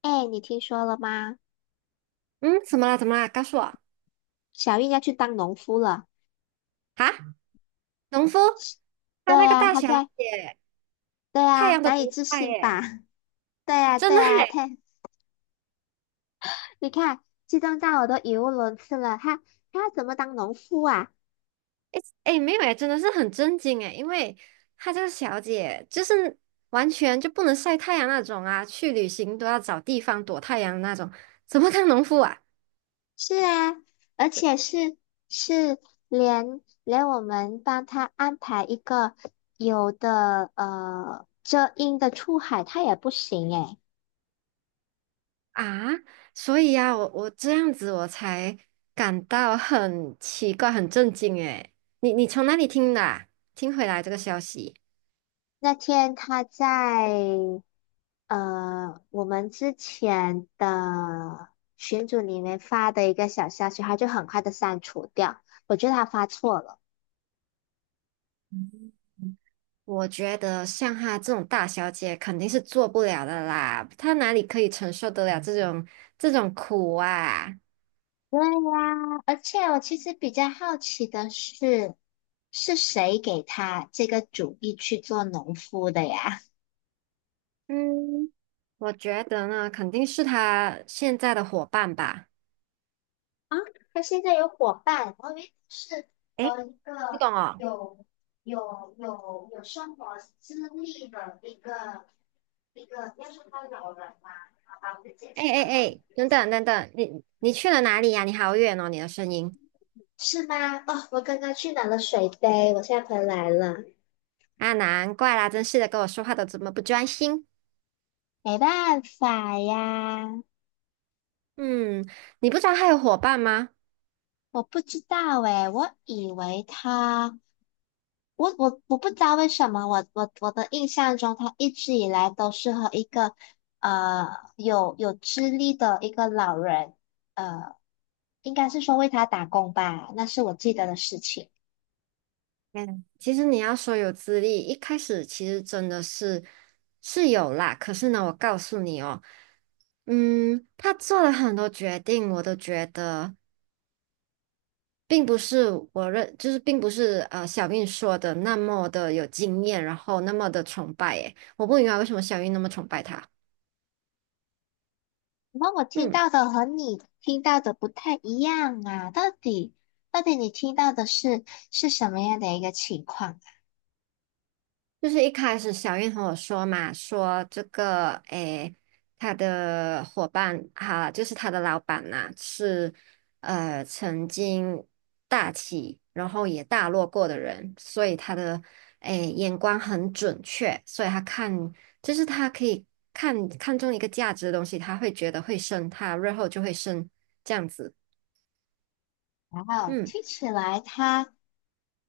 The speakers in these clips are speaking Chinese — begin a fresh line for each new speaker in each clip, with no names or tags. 哎，你听说了吗？
嗯，怎么了？怎么了？告诉我
小玉要去当农夫了。
啊！农夫
对
他那个
呀，
大
她
小
在。
姐，
对
太
呀，
阳都
难以
不
置
晒
信吧？
耶，
对呀，
真
对
的
呀，
耶！
她，你看，激动到我都语无伦次了。她，她要怎么当农夫啊？
哎哎，没有哎，真的是很震惊哎，因为她这个小姐就是完全就不能晒太阳那种啊，去旅行都要找地方躲太阳那种，怎么当农夫啊？
是啊，而且是连我们帮她安排一个有的遮阴的出海，她也不行诶。
啊，所以呀、啊，我这样子我才感到很奇怪，很震惊哎！你从哪里听的啊听回来这个消息？
那天她在我们之前的群组里面发的一个小消息，他就很快的删除掉。我觉得他发错了。
我觉得像她这种大小姐肯定是做不了的啦，她哪里可以承受得了这种这种苦啊？
对呀，而且我其实比较好奇的是，是谁给他这个主意去做农夫的呀？
嗯，我觉得呢，肯定是她现在的伙伴吧。
啊，他现在有伙伴，我以为是
诶，
和一
你
个
懂哦？
有有生活经历的一个一个，要说他老人嘛，好吧，我就简
哎
称
哎
他老人
哎，
吧。
等等等等，你去了哪里呀？你好远哦，你的声音
是吗？哦，我刚刚去拿了水杯，我现在回来了。
啊，难怪啦，真是的，跟我说话都这么不专心。
没办法呀，
嗯，你不知道她有伙伴吗？
我不知道诶，我以为他，我不知道为什么，我的印象中，他一直以来都是和一个呃有资历的一个老人，呃，应该是说为他打工吧，那是我记得的事情。
嗯，其实你要说有资历，一开始其实真的是是有啦。可是呢，我告诉你哦，嗯，他做了很多决定，我都觉得并不是我认，就是并不是小韵说的那么的有经验，然后那么的崇拜。诶，我不明白为什么小韵那么崇拜他。
那我听
嗯。
到的和你听到的不太一样啊，到底到底你听到的是是什么样的一个情况
就是一开始小燕和我说嘛，说这个诶，他的伙伴哈、就是他的老板呐、是曾经大起，然后也大落过的人，所以他的诶眼光很准确，所以他看就是他可以看中一个价值的东西，他会觉得会升，他日后就会升这样子。
啊？哇哦，
嗯。
听起来他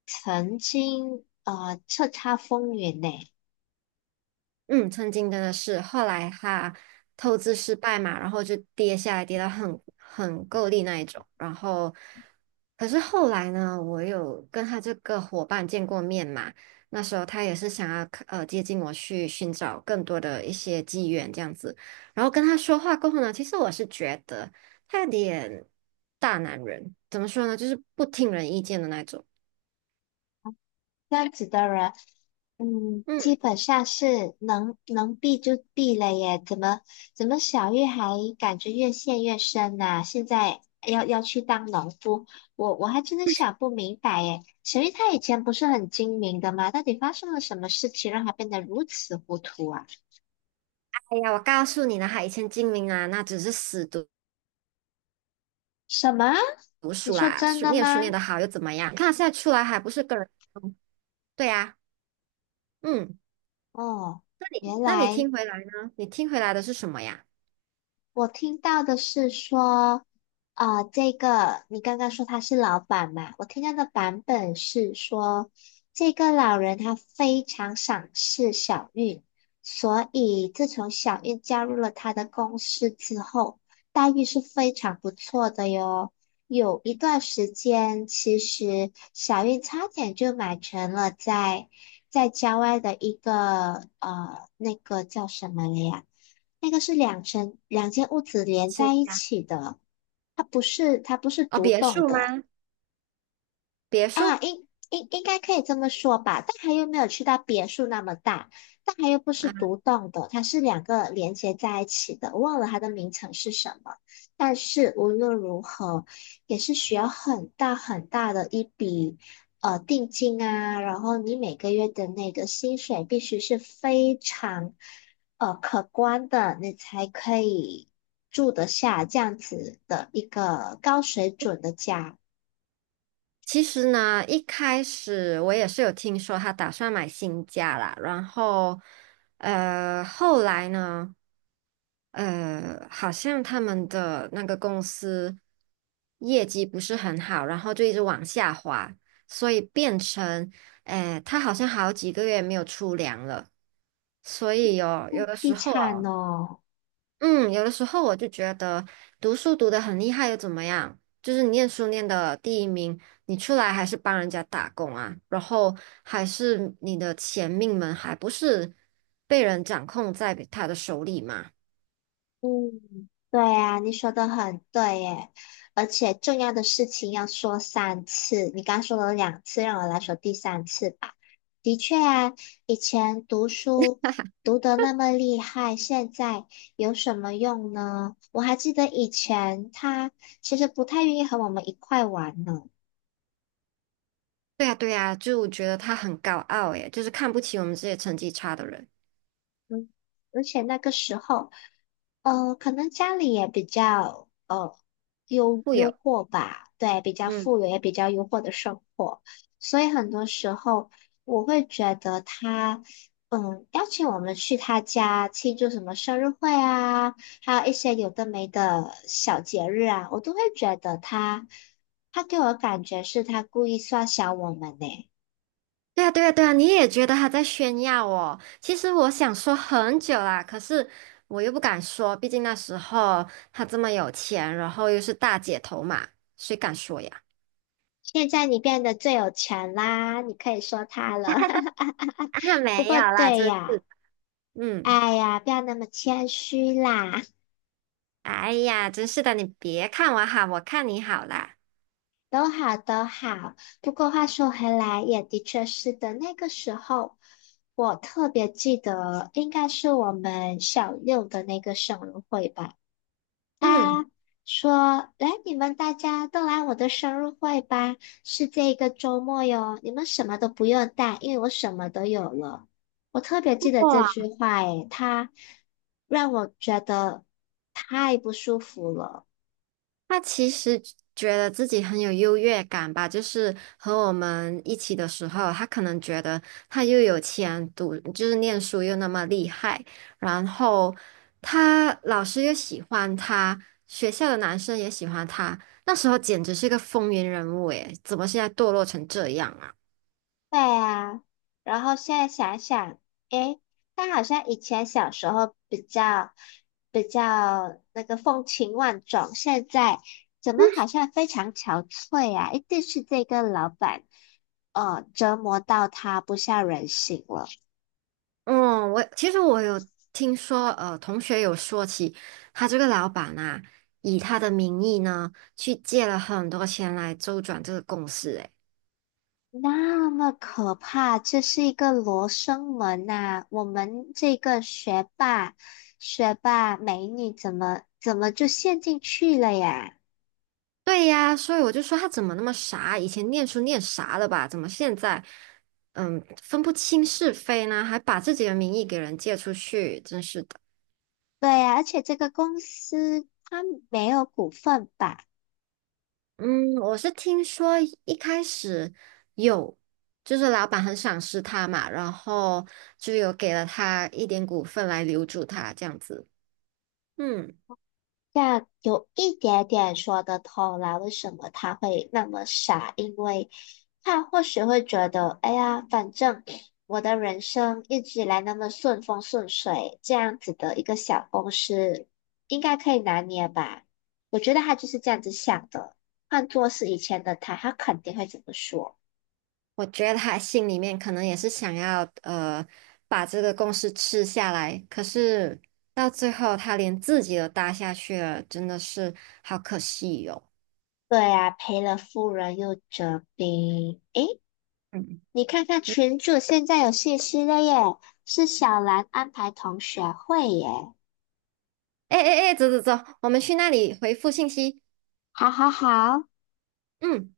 曾经叱咤风云呢。
嗯，曾经真的是，后来他透支失败嘛，然后就跌下来，跌到很够力那一种。然后，可是后来呢，我有跟他这个伙伴见过面嘛，那时候他也是想要接近我去寻找更多的一些机缘这样子。然后跟他说话过后呢，其实我是觉得他有点大男人，怎么说呢，就是不听人意见的那种。
这样子的人。嗯，
嗯，
基本上是能避就避了耶，怎么小玉还感觉越陷越深呐、现在要去当农夫，我还真的想不明白耶。小玉她以前不是很精明的吗？到底发生了什么事情让她变得如此糊涂啊？
哎呀，我告诉你呢，他以前精明啊，那只是死读。
什么？
读
你
书
说
啦，
真
书
的
念书念
吗？
得好又怎么样？你看现在出来还不是个人，嗯对呀、嗯，
哦，原
那你
来。
听回来呢？你听回来的是什么呀？
我听到的是说，啊，这个你刚刚说他是老板嘛？我听到的版本是说，这个老人他非常赏识小韵，所以自从小韵加入了他的公司之后，待遇是非常不错的哟。有一段时间，其实小韵差点就买成了在在郊外的一个那个叫什么了呀？那个是两层两间屋子连
新
在一
家
起的，它不是
哦，
独
别
栋
墅吗？
的。
别
啊，
墅
应该可以这么说吧，但它又没有去到别墅那么大，但它又不是
啊，
独栋的，它是两个连接在一起的，我忘了它的名称是什么。但是无论如何，也是需要很大很大的一笔定金啊，然后你每个月的那个薪水必须是非常可观的，你才可以住得下这样子的一个高水准的家。
其实呢，一开始我也是有听说他打算买新家啦，然后后来呢？好像他们的那个公司业绩不是很好，然后就一直往下滑，所以变成，哎，他好像好几个月没有出粮了。所以哦，
那
有的
凄
时候
惨
哦，
哦。
嗯，有的时候我就觉得读书读得很厉害又怎么样？就是你念书念的第一名，你出来还是帮人家打工啊，然后还是你的钱命门还不是被人掌控在他的手里嘛？
嗯，对啊，你说的很对耶，而且重要的事情要说三次，你刚说了两次，让我来说第三次吧。的确啊，以前读书读得那么厉害，现在有什么用呢？我还记得以前他其实不太愿意和我们一块玩呢。
对呀，对呀，就我觉得他很高傲，诶，就是看不起我们这些成绩差的人。
嗯，而且那个时候，可能家里也比较
会有，
渥吧，对，比较
嗯，
富裕，也比较优渥的生活，所以很多时候我会觉得他，嗯，邀请我们去他家庆祝什么生日会啊，还有一些有的没的小节日啊，我都会觉得他，他给我的感觉是他故意刷小我们呢。
对呀，对呀，对呀，你也觉得他在炫耀哦？其实我想说很久啦，可是我又不敢说，毕竟那时候他这么有钱，然后又是大姐头嘛，谁敢说呀？
现在你变得最有钱啦，你可以说他了。
啊，
不
没有
过
啦，
对
真是
呀，
的，嗯，
哎呀，不要那么谦虚啦，
哎呀，真是的，你别看我好，我看你好啦，
都好都好。不过话说回来，也的确是的，那个时候我特别记得，应该是我们小六的那个生日会吧。
嗯。
他说："来，你们大家都来我的生日会吧，是这个周末哟，你们什么都不用带，因为我什么都有了。"我特别记得这句
哇。
话，诶，他让我觉得太不舒服了。
他其实觉得自己很有优越感吧，就是和我们一起的时候，他可能觉得他又有钱读，就是念书又那么厉害，然后他老师又喜欢他，学校的男生也喜欢他，那时候简直是个风云人物诶，怎么现在堕落成这样啊？
对啊，然后现在想想，诶，他好像以前小时候比较比较那个风情万种，现在怎么好像非常憔悴啊？一定是这个老板，折磨到他不像人形了。
嗯，我其实有听说，同学有说起他这个老板啊，以他的名义呢，去借了很多钱来周转这个公司诶。
那么可怕，这是一个罗生门呐、我们这个学霸美女怎么就陷进去了呀？
对呀，所以我就说他怎么那么傻？以前念书念傻了吧？怎么现在，嗯，分不清是非呢？还把自己的名义给人借出去，真是的。
对呀，而且这个公司它没有股份吧？
嗯，我是听说一开始有，就是老板很赏识他嘛，然后就有给了他一点股份来留住他这样子。嗯。
这样有一点点说得通啦，为什么他会那么傻？因为他或许会觉得，哎呀，反正 我的人生一直以来那么顺风顺水，这样子的一个小公司应该可以拿捏吧？我觉得他就是这样子想的。换做是以前的他，他肯定会这么说。
我觉得他心里面可能也是想要把这个公司吃下来，可是到最后他连自己都搭下去了，真的是好可惜哟、
对呀，赔了夫人又折兵。诶，
嗯
你看看
嗯，
群主现在有信息了耶，是小兰安排同学会耶。
哎哎哎，诶走走走，我们去那里回复信息。
好好好，
嗯。